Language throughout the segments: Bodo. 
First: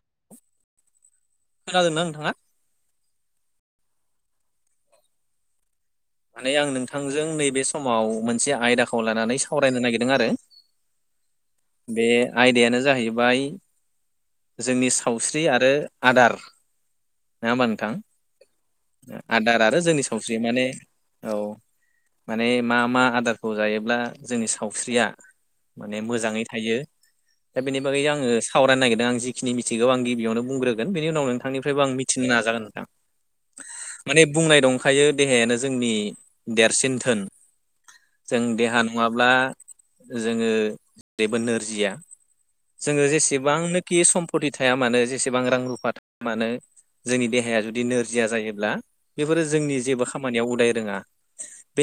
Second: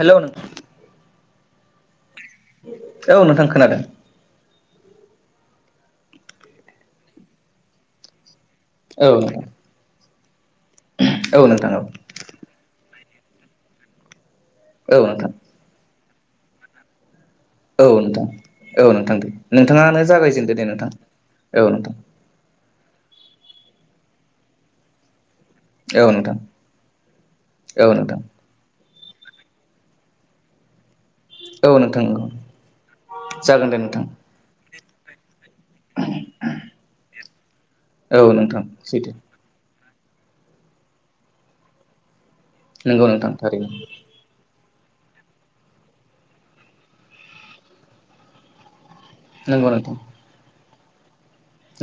हेलौ नों खोनादोंना नोंथाङा? औ नोंथां। खोनादों। माने आं नोंथांजों नैबे समाव मोनसे आयदाखौ औ लानानै नोंथां सावरायनो नागिरदों आरो औ नोंथां औ बे आयदायानो जाहैबाय जोंनि औ नोंथां सावस्रि आरो आदार नङा होमबा औ नोंथां औ नोंथां दे आदार आरो जोंनि नोंथाङानो सावस्रि जागायजेनदो माने दे नोंथां औ नोंथां। माने मा मा आदारखौ जायोब्ला जोंनि सावस्रिया माने औ नोंथां मोजाङै थायो दा बेनि औ बागै नोंथां आङो सावरायनो नागिरदों। आं जिखिनि मिथिगौ आं गिबियावनो बुंग्रो गोन बेनि उनाव औ नोंथांनिफ्रायबो आं नोंथां मिथिनो औ नाजागोन नोंथां जागोन दे नोंथां माने बुंनाय दंखायो देहायानो जोंनि देरसिन धोन औ जों नोंथां देहा सैथो नङाब्ला जोङो जेबो नोरजिया नंगौ जोङो नोंथां थारैनो जेसेबांनोखि सम्पति थाया मानो जेसेबां रां रुफा थाया मानो जोंनि देहाया जुदि नोरजिया जायोब्ला बेफोरो नंगौ जोंनि नोंथां जेबो खामानियाव उदाय रोङा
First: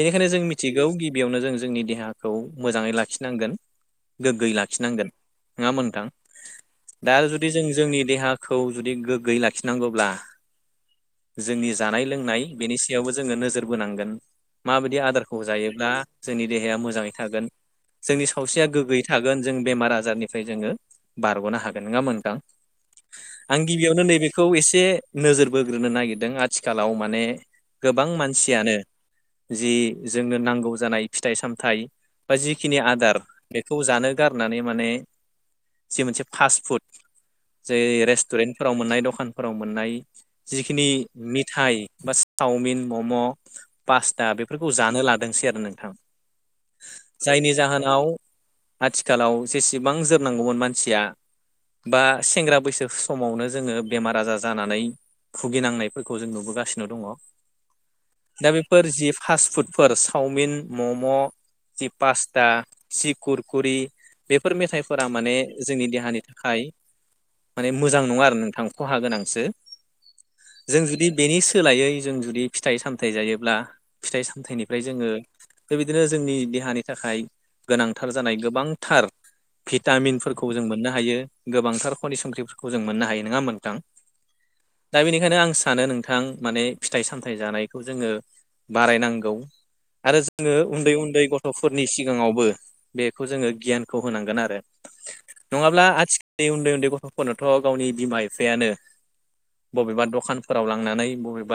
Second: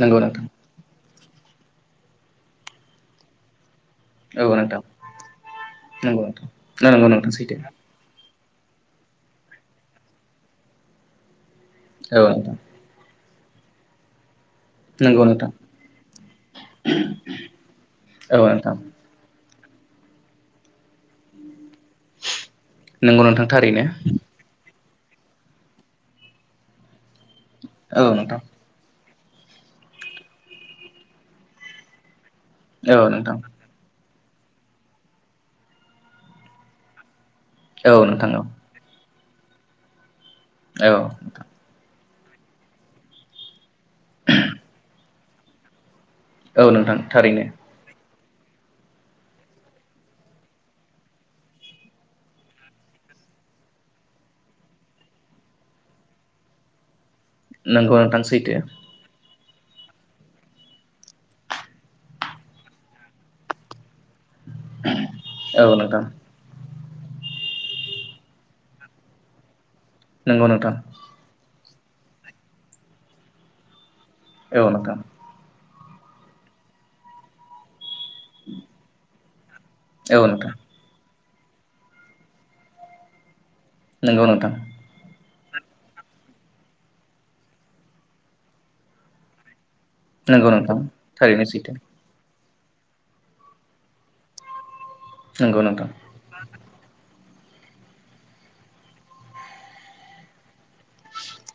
नंगौ जों नोंथां मिथिगौ गि बियावनो जों जोंनि देहाखौ मोजाङै लाखिनांगोन। औ गोग्गोयै नोंथां लाखिनांगोन नङा होमबा नोंथां नंगौ नंगौ दा नोंथां जुदि सैथो जों जोंनि देहा खौ जुदि गोग्गोयै लाखिनांगौब्ला जोंनि जानाय औ लोंनाय नोंथां बेनि सायावबो जोङो नोजोर बोनांगोन माबायदि नंगौ आदारखौ नोंथां जायोब्ला जोंनि देहाया मोजाङै थागोन जोंनि औ सावस्रिया नोंथां गोग्गोयै थागोन। जों बेमार आजारनिफ्राय जोङो बारग'नो हा गोन नङा होनबा नोंथां नंगौ नोंथां आं थारैनो गिबियावनो नैबेखौ एसे नोजोर बोग्रोनो नागिरदों आथिखालाव माने औ गोबां नोंथां मानसियानो जि जोंनो नांगौ जानाय फिथाइ सामथाइ बा जिखिनि औ आदार नोंथां बेखौ जानो गारनानै माने जि मोनसे फास फुड जे औ नोंथां रेस्टुरेन्टफोराव मोननाय दखानफोराव मोननाय जिखिनि औ मिथाइ बा चावमिन मम' पास्टा बेफोरखौ जानो लादोंसै आरो नोंथां। औ नोंथां थारैनो जायनि जाहोनाव आथिखालाव जेसेबां जोरनांगौमोन मानसिया बा सेंग्रा बैसो समावनो जोङो बेमार आजार जानानै भुगिनांनायफोरखौ जों नुबोगासिनो दङ नोंगौ नोंथां दा सैथो बेफोर जि फास्ट फुडफोर चावमिन मम' जि पास्ता जि खुरकुरि बेफोर मेथाइफोरा माने औ जोंनि नोंथां देहानि थाखाय माने मोजां नङा आरो नोंथां खहा गोनांसो नंगौ नोंथां जों जुदि बेनि सोलायै जों जुदि फिथाइ सामथाइ जायोब्ला फिथाइ औ सामथाइनिफ्राय नोंथां जोङो बेबायदिनो जोंनि देहानि थाखाय गोनांथार जानाय गोबांथार औ भिटामिनफोरखौ नोंथां जों मोननो हायो गोबांथार खनि संख्रिफोरखौ जों मोननो हायो नङा मोन थां नंगौ नोंथां दा बेनिखायनो आं सानो नोंथां माने फिथाइ सामथाइ जानायखौ जोङो बारायनांगौ आरो नंगौ जोङो नोंथां उन्दै उन्दै थारैनो सैथो गथ'फोरनि सिगाङावबो बेखौ जोङो गियानखौ होनांगोन आरो नंगौ नङाब्ला नोंथां आथिखालनि उन्दै उन्दै गथ'फो रनोथ' गावनि बिमा बिफायानो बबेबा दखानफोराव लांनानै बबेबा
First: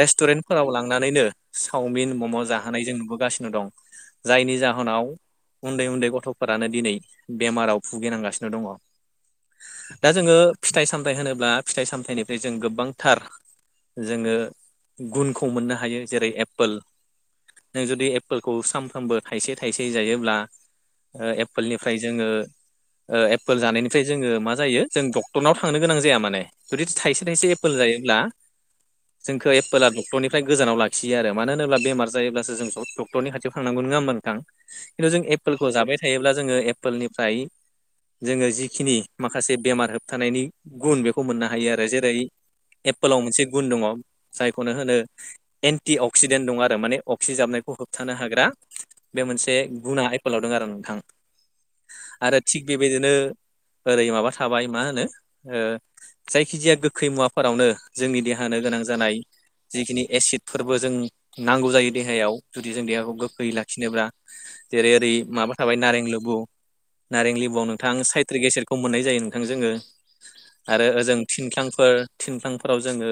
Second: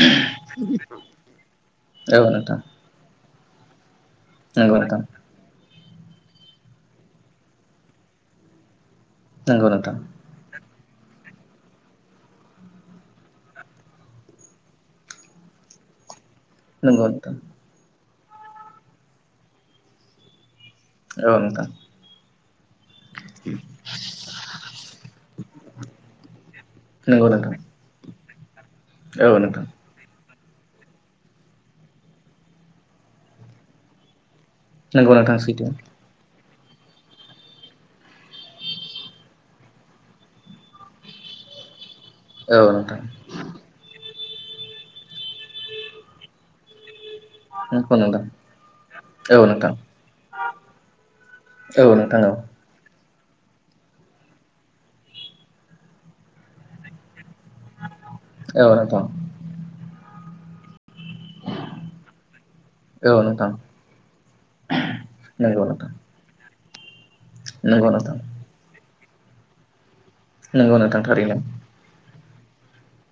रेस्टुरेन्टफोराव लांनानैनो चावमिन औ मम' नोंथां जाहोनाय जों नुबोगासिनो दं जायनि नंगौ नोंथां जाहोनाव उन्दै उन्दै गथ'फोरानो दिनै बेमाराव भुगिनांगासिनो दङ नोंगौ नोंथां दा जोङो फिथाइ सामथाइ होनोब्ला फिथाइ सामथाइनिफ्राय जों गोबांथार जोङो गुनखौ मोननो हायो जेरै एप्पोल नंगौ नोंथां जों जुदि एप्पोलखौ सानफ्रोमबो थाइसे थाइसे जायोब्ला ओ औ नोंथां एप्पोलनिफ्राय जोङो ओ एपोल जानायनिफ्राय जोङो मा जायो जों डक्टरनाव थांनो गोनां जाया माने जुदि नंगौ थायसे थाइसे नोंथां एपोल जा जायोब्ला औ जोंखो नोंथां एपोला डक्ट'रनि फ्राय गोजानाव लाखियो आरो मानो होनोब्ला बेमार जायोब्लासो जों डक्टरनि खाथियाव थांनांगौ नङा होमब्ला नोंथां खिन्थु नंगौ जों नोंथां सैथो एप्पोलखौ जाबाय थायोब्ला जोङो एप्पोलनिफ्राय जोङो जिखिनि माखासे बेमार होबथानायनि गुन बेखौ मोननो हायो आरो जेरै औ नोंथां एप्पोलाव मोनसे गुन दङ जायखौनो होनो एन्टि अक्सिडेन्ट दं आरो माने अक्सि जाबनायखौ नंगौ होबथानो नोंथां हाग्रा बे औ मोनसे नोंथां गुना एपोलाव दं आरो नोंथां औ नोंथां औ आरो थिग बेबायदिनो ओरै माबा थाबाय मा होनो ओ जायखिजाया गोखै मुवा फोरावनो जोंनि देहानो औ गोनां नोंथां जानाय जिखिनि एसिड फोरबो जों नांगौ जायो देहायाव जुदि जों देहाखौ औ नोंथां गोखैयै लाखिनोब्ला जेरै ओरै माबा नंगौ थाबाय नोंथां नारें लुबु नारें लिबुआव नोंथां साइट्रिक गसेटखौ मोननाय जायो नोंथां जोङो नंगौ आरो नोंथां ओजों थारैनो थिनखांफोर थिनफ्लांफोराव जोङो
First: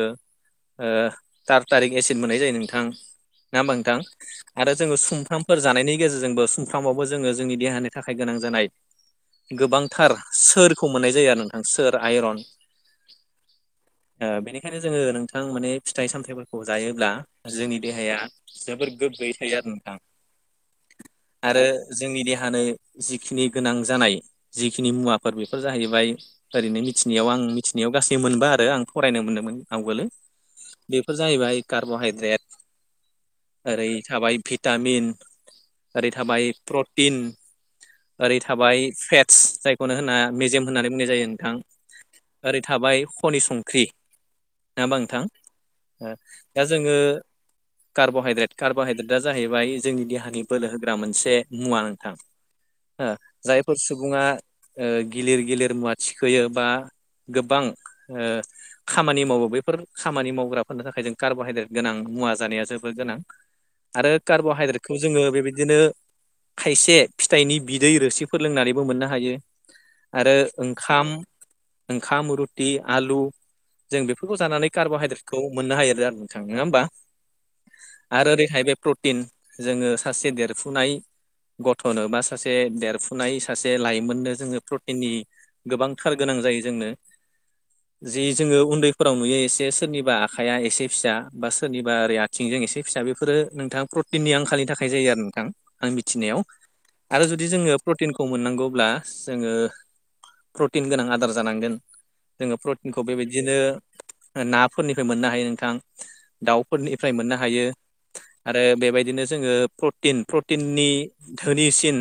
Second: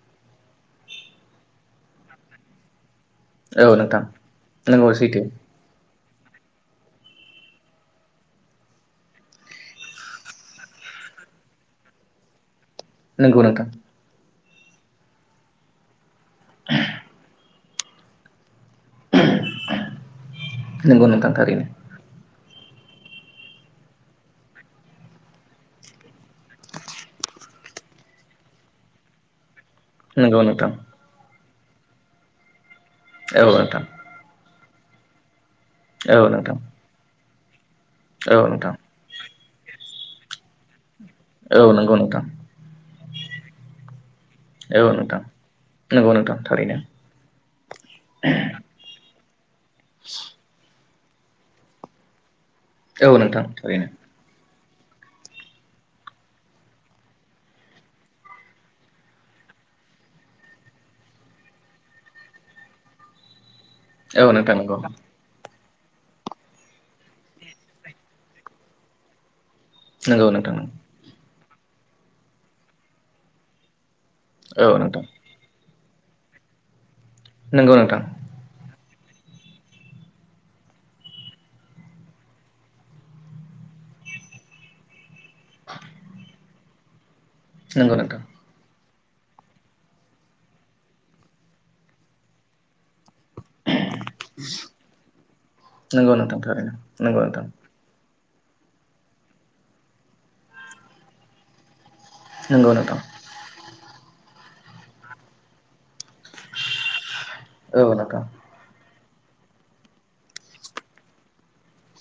थार थारिक एसिड मोननाय जायो नोंथां ना होमबा नोंथां आरो नंगौ जोङो सैथो सुमफ्रामफोर जानायनि गेजेरजोंबो सुमफ्रामावबो जोङो जोंनि देहानि थाखाय गोनां जानाय गोबांथार सोरखौ मोननाय जायो आरो नोंथां सोर आइरन नोंगौ नोंथां बेखायनो जोङो नोंथां माने फिथाइ सामथायाइफोरखौ जायोब्ला जोंनि देहाया जोबोर गोग्गयै थायो आरो नोंथां नंगौ नोंथां थारैनो आरो जोंनि देहा नो जिखिनि गोनां जानाय जिखिनि मुवाफोर बेफोर जाहैबाय ओरैनो मिथिनायाव आं आं मिथिनायाव गासै मोनबा आरो आं फरायनो मोनदोंमोन आंबो नंगौ नोंथां बेफोर जाहैबाय कार्ब'हाइद्रेट औ नोंथां ओरै थाबायि भिटामिन ओरै औ थाबाय नोंथां प्रटिन ओरै औ नोंथां थाबाय फेट जायखौनो होनना मेजेम होननानै बुंनाय जायो नोंथां औ नंगौ नोंथां ओरै थाबाय खनि संख्रि ए‌ नङा अ होमबा दा जोङो कार्बहाइद्रेट कार्बहाइद्रेटआ जाहैबाय बेयो जोंनि देहानि बोलो होग्रा मोनसे मुवा नोंथां औ हो नोंथां जायफोर थारैनो सुबुङा ओ गिलिर गिलिर मुवा थिखोयो बा गोबां ओ खामानि मावो बेफोर खामानि मावग्राफोरनि थाखाय जों कार्बहाइद्रेट गोनां मुवा जानाया जोबबोद गोनां आरो औ कार्ब नोंथां नंगौ हाइड्रेटखौ जोङो बे बाय दिनो खायसे फिथाइनि बिदै रोसिफोर लोंनानैबो मोननो हायो। नंगौ आरो नोंथां ओंखाम ओंखाम रुटि, आलु जों बेफोरखौ जानानै औ कार्ब नोंथां हाइड्रेटखौ मोननो हायो रो नोंथां नङा होमबा? नंगौ नोंथां आरो ओरैहाय बे प्रटिन जोङो सासे देरफुनाय गथ'नो बा सासे देरफुनाय सासे लाइमोननो जोङो प्रटिननि गोबांथार गोनां जायो जोंनो नंगौ नोंथां जि जोङो उन्दैफोराव नुयो एस से सोरनिबा आखाइया एसे फिसा बा सोरनिबा ओरै आथिंजों एसे फिसा बे फोरो नोंथाङा प्रटिननि आंखालनि थाखाय जायो आरो नोंथां आं नंगौ नोंथां मिथिनायाव। थारैनो नंगौ आरो नोंथां जुदि जोङो प्रटिन खौ मोननांगौब्ला जोङो प्रटिन गोनां आदार जानांगोन। जोङो नंगौ नोंथां प्रटिनखौ बेबायदिनो ओ नाफोरनिफ्राय मोननो हायो नोंथां। दाउफोरनिफ्राय मोननो हायो। औ नोंथां आरो बेबाय दिनो जोङो प्रटिन प्रटिननि धोनिसिन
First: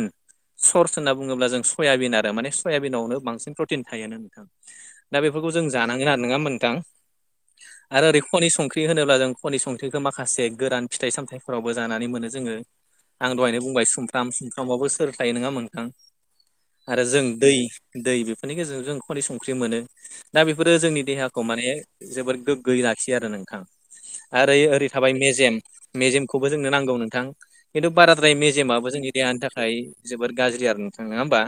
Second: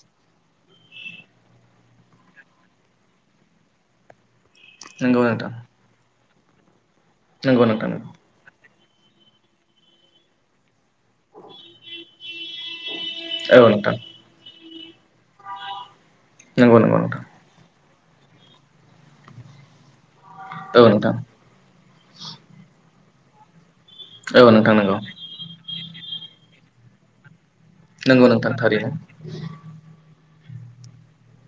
सर्स होनना बुङोब्ला जों सयाबिन आरो माने सयाबिनावनो बांसिन प्रटिन थायो नोंथां। दा नंगौ बेफोरखौ नोंथां जों जानांगोन आरो नङा होनबा नोथां? नंगौ नोंथां आरो ओरै खनि संख ख्रि होनोब्ला जों खनि संख्रिखो माखासे गोरान फिथाइ सामथाय फोरावबो जानानै मोनो जोङो। आं दहायनो औ बुंबाय नोंथां सुमफ्राम सुमफ्रामावबो सोर थायो नोङा होमबा नोंथां? नंगौ नंगौ आरो जों नोंथां दै दै बेफोरनि गेजेरजों जों खन संख्रि मोनो। दा बेफोरो औ नोंथां औ जोंनि नोंथां देहाखौ माने जोबद गोग्गोयै लाखियो आरो नोंथां। आरो ओरै नंगौ थाबाय मेजेम मेजेमखौबो जोंनो नांगौ नोंथां। खिन्थु नंगौ बाराद्राय नोंथां थारैनो मेजेमाबो जोंनि देहानि थाखाय जोबबोद गाज्रि आरो नोंथां नङा होमबा?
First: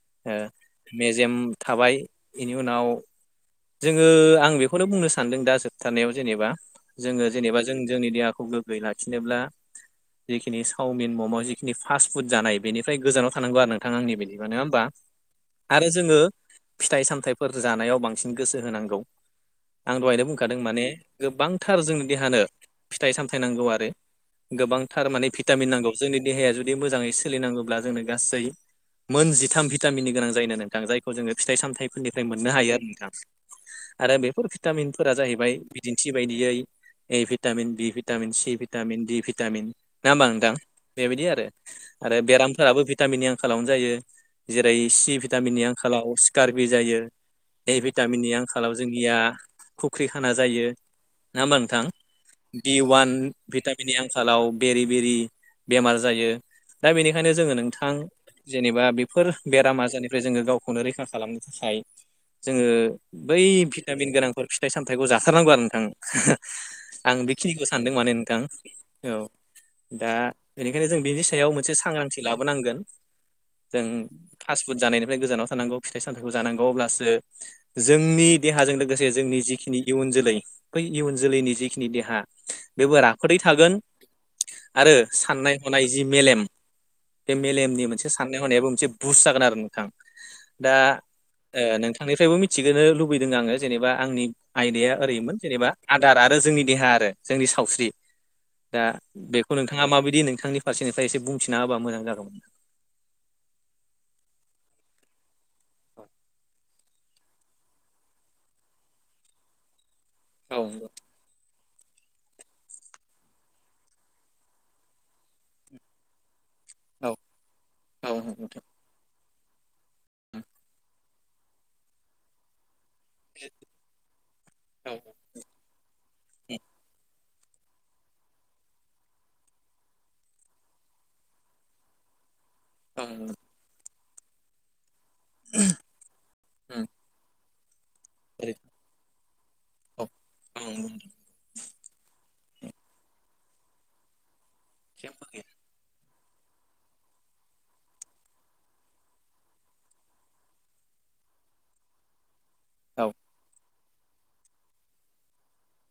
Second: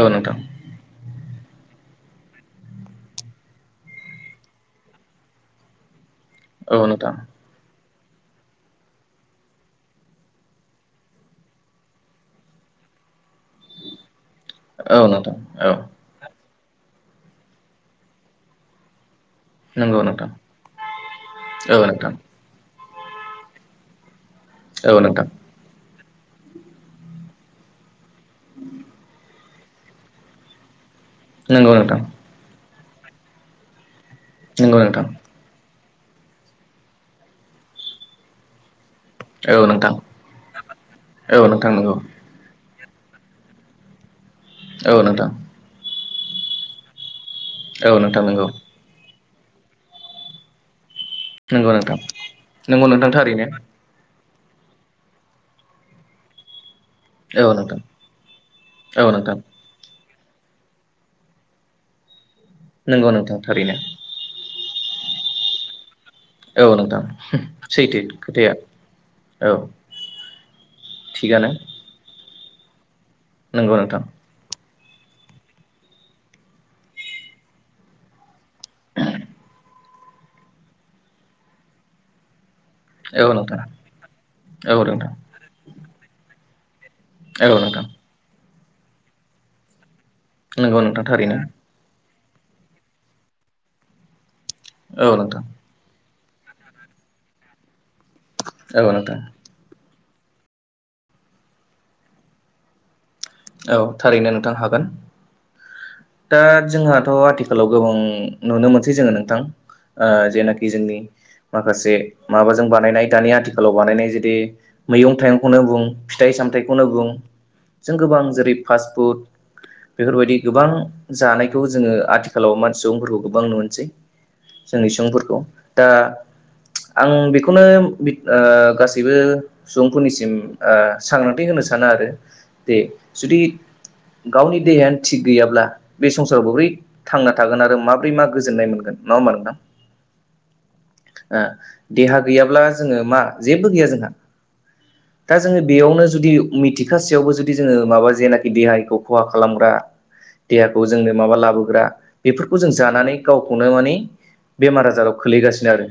औ नोंथां। जेम थाबाय बेनि उनाव जोङो आं बेखौनो बुंनो सानदों दा जोबथारनायाव जेनेबा औ नोंथां जोङो जेनेबा जों जोंनि देहाखौ गोग्गोै लाखिनोब्ला। जिखिनि सावमिन मम' जिखिनि फास्ट फुड जानाय बेनिफ्राय गोजानाव थानांगौ आरो नोंथां आंनि बायदिबा नोङा होमबा? औ नोंथां औ आरो जोङो फिथाइ सामथाइफोर जानायाव बां सिन गोसो होनांगौ। आं नंगौ दहायनो नोंथां बुंखादों माने गोबांथार औ जोंनि नोंथां देहानो फिथाइ सामथाय नांगौ। आरो औ गोबांथार नोंथां माने भिटामिन नांगौ। जोंनि देहाया जुदि मोजाङै सोलिनांगौब्ला जोंनो गासै मोन जि थाम भिटामिननि गोनां जायो नोंथां। जायखौ जोङो फिथाइ नंगौ नोंथां सामथायफोरनिफ्राय मोननो हायो आरो। नोंथां आरो बेफोर नंगौ नोंथां भिटामिनफोरा जाहैबाय बिदिन्थि बायदियै A vitamin, B vitamin, C vitamin, D vitamin औ नोंथां नाङा होमबा नोंथां? बे बायदि आरो, औ नोंथां आरो बेरामफोराबो टामिननि आंखालावनो जायो। जेरै नंगौ औ सि नोंथां भिटामिननि आंखालाव सिकारबि जायो। औ नोंथां टामिननि नंगौ आंखालाव जोंनिया फुख्रि खाना जायो। नङा होमबा नोंथां? दि नंगौ अ'वान नोंथां थारैनो भिटामिननि आं खालाव बेरि बेरि बेमार जायो। दा बेनिखायनो जोङो नोंथां जेनेबा औ बेफोर नोंथां बेरामा जेनेब फ्राय जोङो गावखौनो रैखा खालामनो थाखाय जोङो नंगौ नोंथां बै थारैनो भिटामिन गोनांफोर फि थाइ सामथाइखौ जाथारनांगौ आरो नोंथां। औ नोंथां आं बेखिनिखौ सानदों सैथो माने नोंथां। खोथाया औ दा बेनिखायनो जों बेनि सायाव थिगानो मोनसे सांग्रांथि लाबोनांगोन। नंगौ जों नोंथां फास फुद जानायनिफ्राय गोजानाव थानांगौ फिथाइ सामथाइखौ जानांगौ। अब्लासो जोंनि देहाजों लोगोसे जोंनि जिखिनि इयुन जोलै बै इयुन जोलैनि जिखिनि देहा बेबो औ राफोदै नोंथां थागोन। औ आरो नोंथां साननाय हनाय जि मेलेम बे औ नोंथां मेलेमनि मोनसे साननाय हनायाबो मोनसे बुस जागोन आरो नोंथां। नंगौ नोंथां थारैनो। आंनिफ्रायबो मिथिगोनो लुबैदों आङो। जेनेबा आंनि आयदाया औ ओरैमोन नोंथां जेनेबा आ दार आरो जोंनि देहा आरो जोंनि सावस्रि दा औ नोंथां बेखौ नोंथाङा माबाय दि नोंथांनि फारसेनिफ्राय एसे बुंथिना होबा मोजां जागौमोन। औ थारैनो नोंथां हागोन दा जोंहा थ' आथिखालाव गोबां नुनो मोनसै जोङो नोंथां ओ औ जेनाखि जोंनि माखासे माबाजों बानायनाय दानि आथिखालाव बानायनाय जुेरदि मैगं थाइगंखौनो बुं फिथाइ सामथाय खौनो बुं औ जों औ गोबां नोंथां फासपुट बेफोरबायदि गोबां जानायखौ जोङो आथिखालाव मान सुबुंफोरखौ गोबां नुनोसै औ जोंनि सुबुंफोरखौ दा [unintelligible] आं बेखौनो गासैबो सुबुंफोरनिसिम ओ सांग्रांथि होनो सानो आरो दे जुदि गावनि देहायानो थिग गैयाब्ला बे संसाराव बोरै थांना थागोन आरो माब बोरै मा गोजोननाय मोनगोन नङा होनबा नोंथां? ओ देहा गैयाब्ला जोङो मा जेब्बो गैया जोंहा दा जोङो बेयावनो जुदि मिथिखासेयावबो जुदि जोङो माबा जेनाखि देहाखौ खहा खालामग्रा देहाखौ जोंनो माबा लाबोग्रा बेफोरखौ जों जानानै गावखौनो मानि बेमार आजाराव खोलैगासिनो आरो।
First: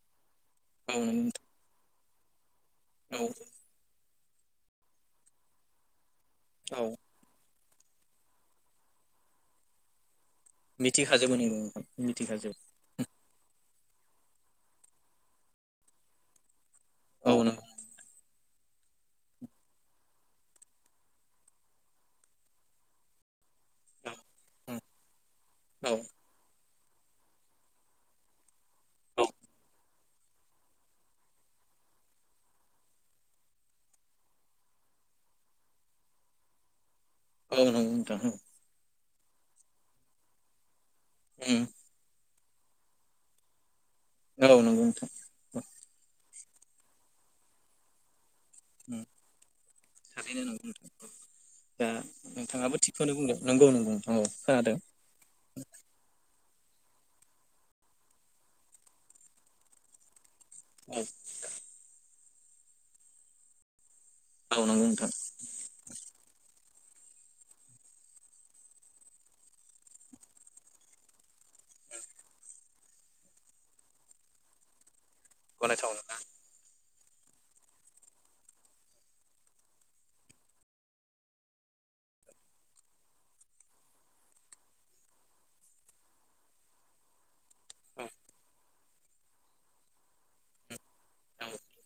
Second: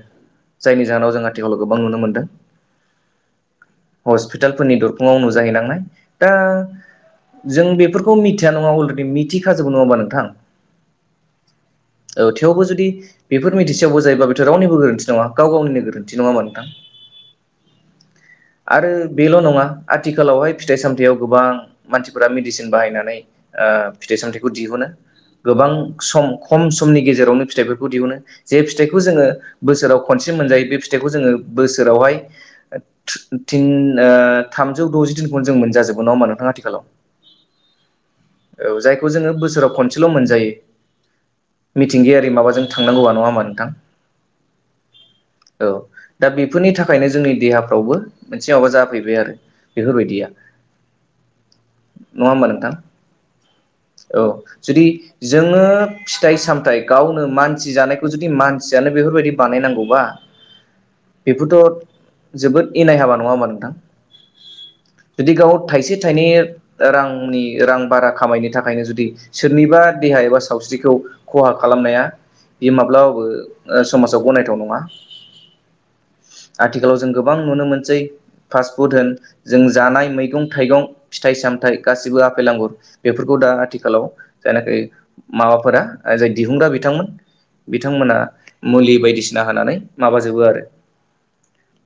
जायनि जाहोनाव जों आथिखालाव गोबां नुनो मोनदों। औ हस्पितालफोरनि दरखुङाव नुजाहै नांनाय दा औ औ जों बेफोरखौ मिथिया नङा अलरेडि मिथिखाजोबो नङा होनोमा नोंथां? मिथिखाजोबो नों नों औ थेवबो जुदि मिथिखाजोबो। बेफोर मिथिसेयावबो जायोबा बेथ' रावनिबो नङ गाव गावनि गोरोन्थिनो नङामा नोंथां? औ नों आरो बेल' नङा आथिखालावहाय फिथाइ सामथायाइाव गोबां मानसिफोरा मेडिसिन बाहायनानै ओ नंगौ फिथाइ सामथाइखौ दिहुनो। गोबां औ औ सम खम स समनि गेजेरावनो फिथाइफोरखौ दिहुनो जे फिथाइखौ औ जोंङो बोसोराव खनसे मोनजायो बे फिथायखौ जोंङो बोसो रावहाय थिन ओ थामजौ द'जि दिनखौनो जों मोनजाजोबगोन नंङा होमबा नोंथां आथि औ नंगौ नोंथां औ। बेखौ जोंङो बोसोराव खनसेल' मोनजायो उम मिथिंगायारि माबाजों थांनांगौआ नङा होमबा नोंथां? औ नंगौ नोंथां औ दा बेफोरनि थाखायनो जोंनि देहाफ्रावबो मोनसे माबा उम जाफैबाय आरो बेफोरबायदिया। थारैनो नंगौ नोंथां औ दा नङा होमबा नोंथां नोंथांङाबो थिगखौनो बुंदों। नंगौ नंगौ नोंथां औ खोनादों जुदि जोंङो फिथाइ साम थाय गावनो मानसि जानायखौ जुदि मानसियानो बेफोरबायदि बानायनांगौबा औ बेफोरथ' जोबोद इनाय हाबा नङा होमबा नोंथां? औ नंगौ नोंथां जुदि गाव थाइसे से रांनि रां बारा खामायनो थाखायनो जुदि सोरनिबा देहा एबा सावस्रिखौ खहा खालामनाया बेयो माब्लाबाबो ओ समाजाव गनायथाव नङा। गनायथाव नंङा। आथिखालाव जों गोबां नुनो मोनसै फास्टफुड होन जों जानाय मैगं थाइगं फिथाइ सामथाइ गासिबो आफेल आंगुर बेफोरखौ दा आथिखालाव जायनाखि माबाफोरा जाय दिहुनग्रा बिथांमोन बिथांमोना मुलि बायदिसिना होनानै माबाजोबो आरो।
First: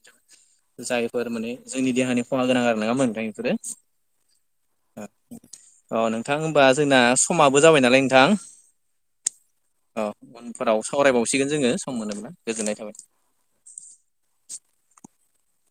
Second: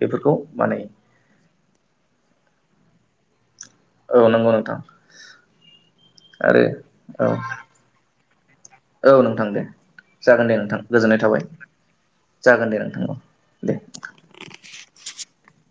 बेफोरखौ औ बानायो जायफोर माने जोंनि देहानि खहा गोनां आरो नंङा होनबा नोंथां इफोरो? औ नंगौ नों अ नोंथां होमबा जोंना औ समाबो जाबाय नालाय नोंथां। औ नोंथां दे औ जागोन दे उनफोराव नोंथां गोजोननाय थाबाय सावरायबावसिगोन जोङो सम मोनोब्ला जागोन गोजोननाय दे थाबाय नोंथां औ। दे। [inaudible]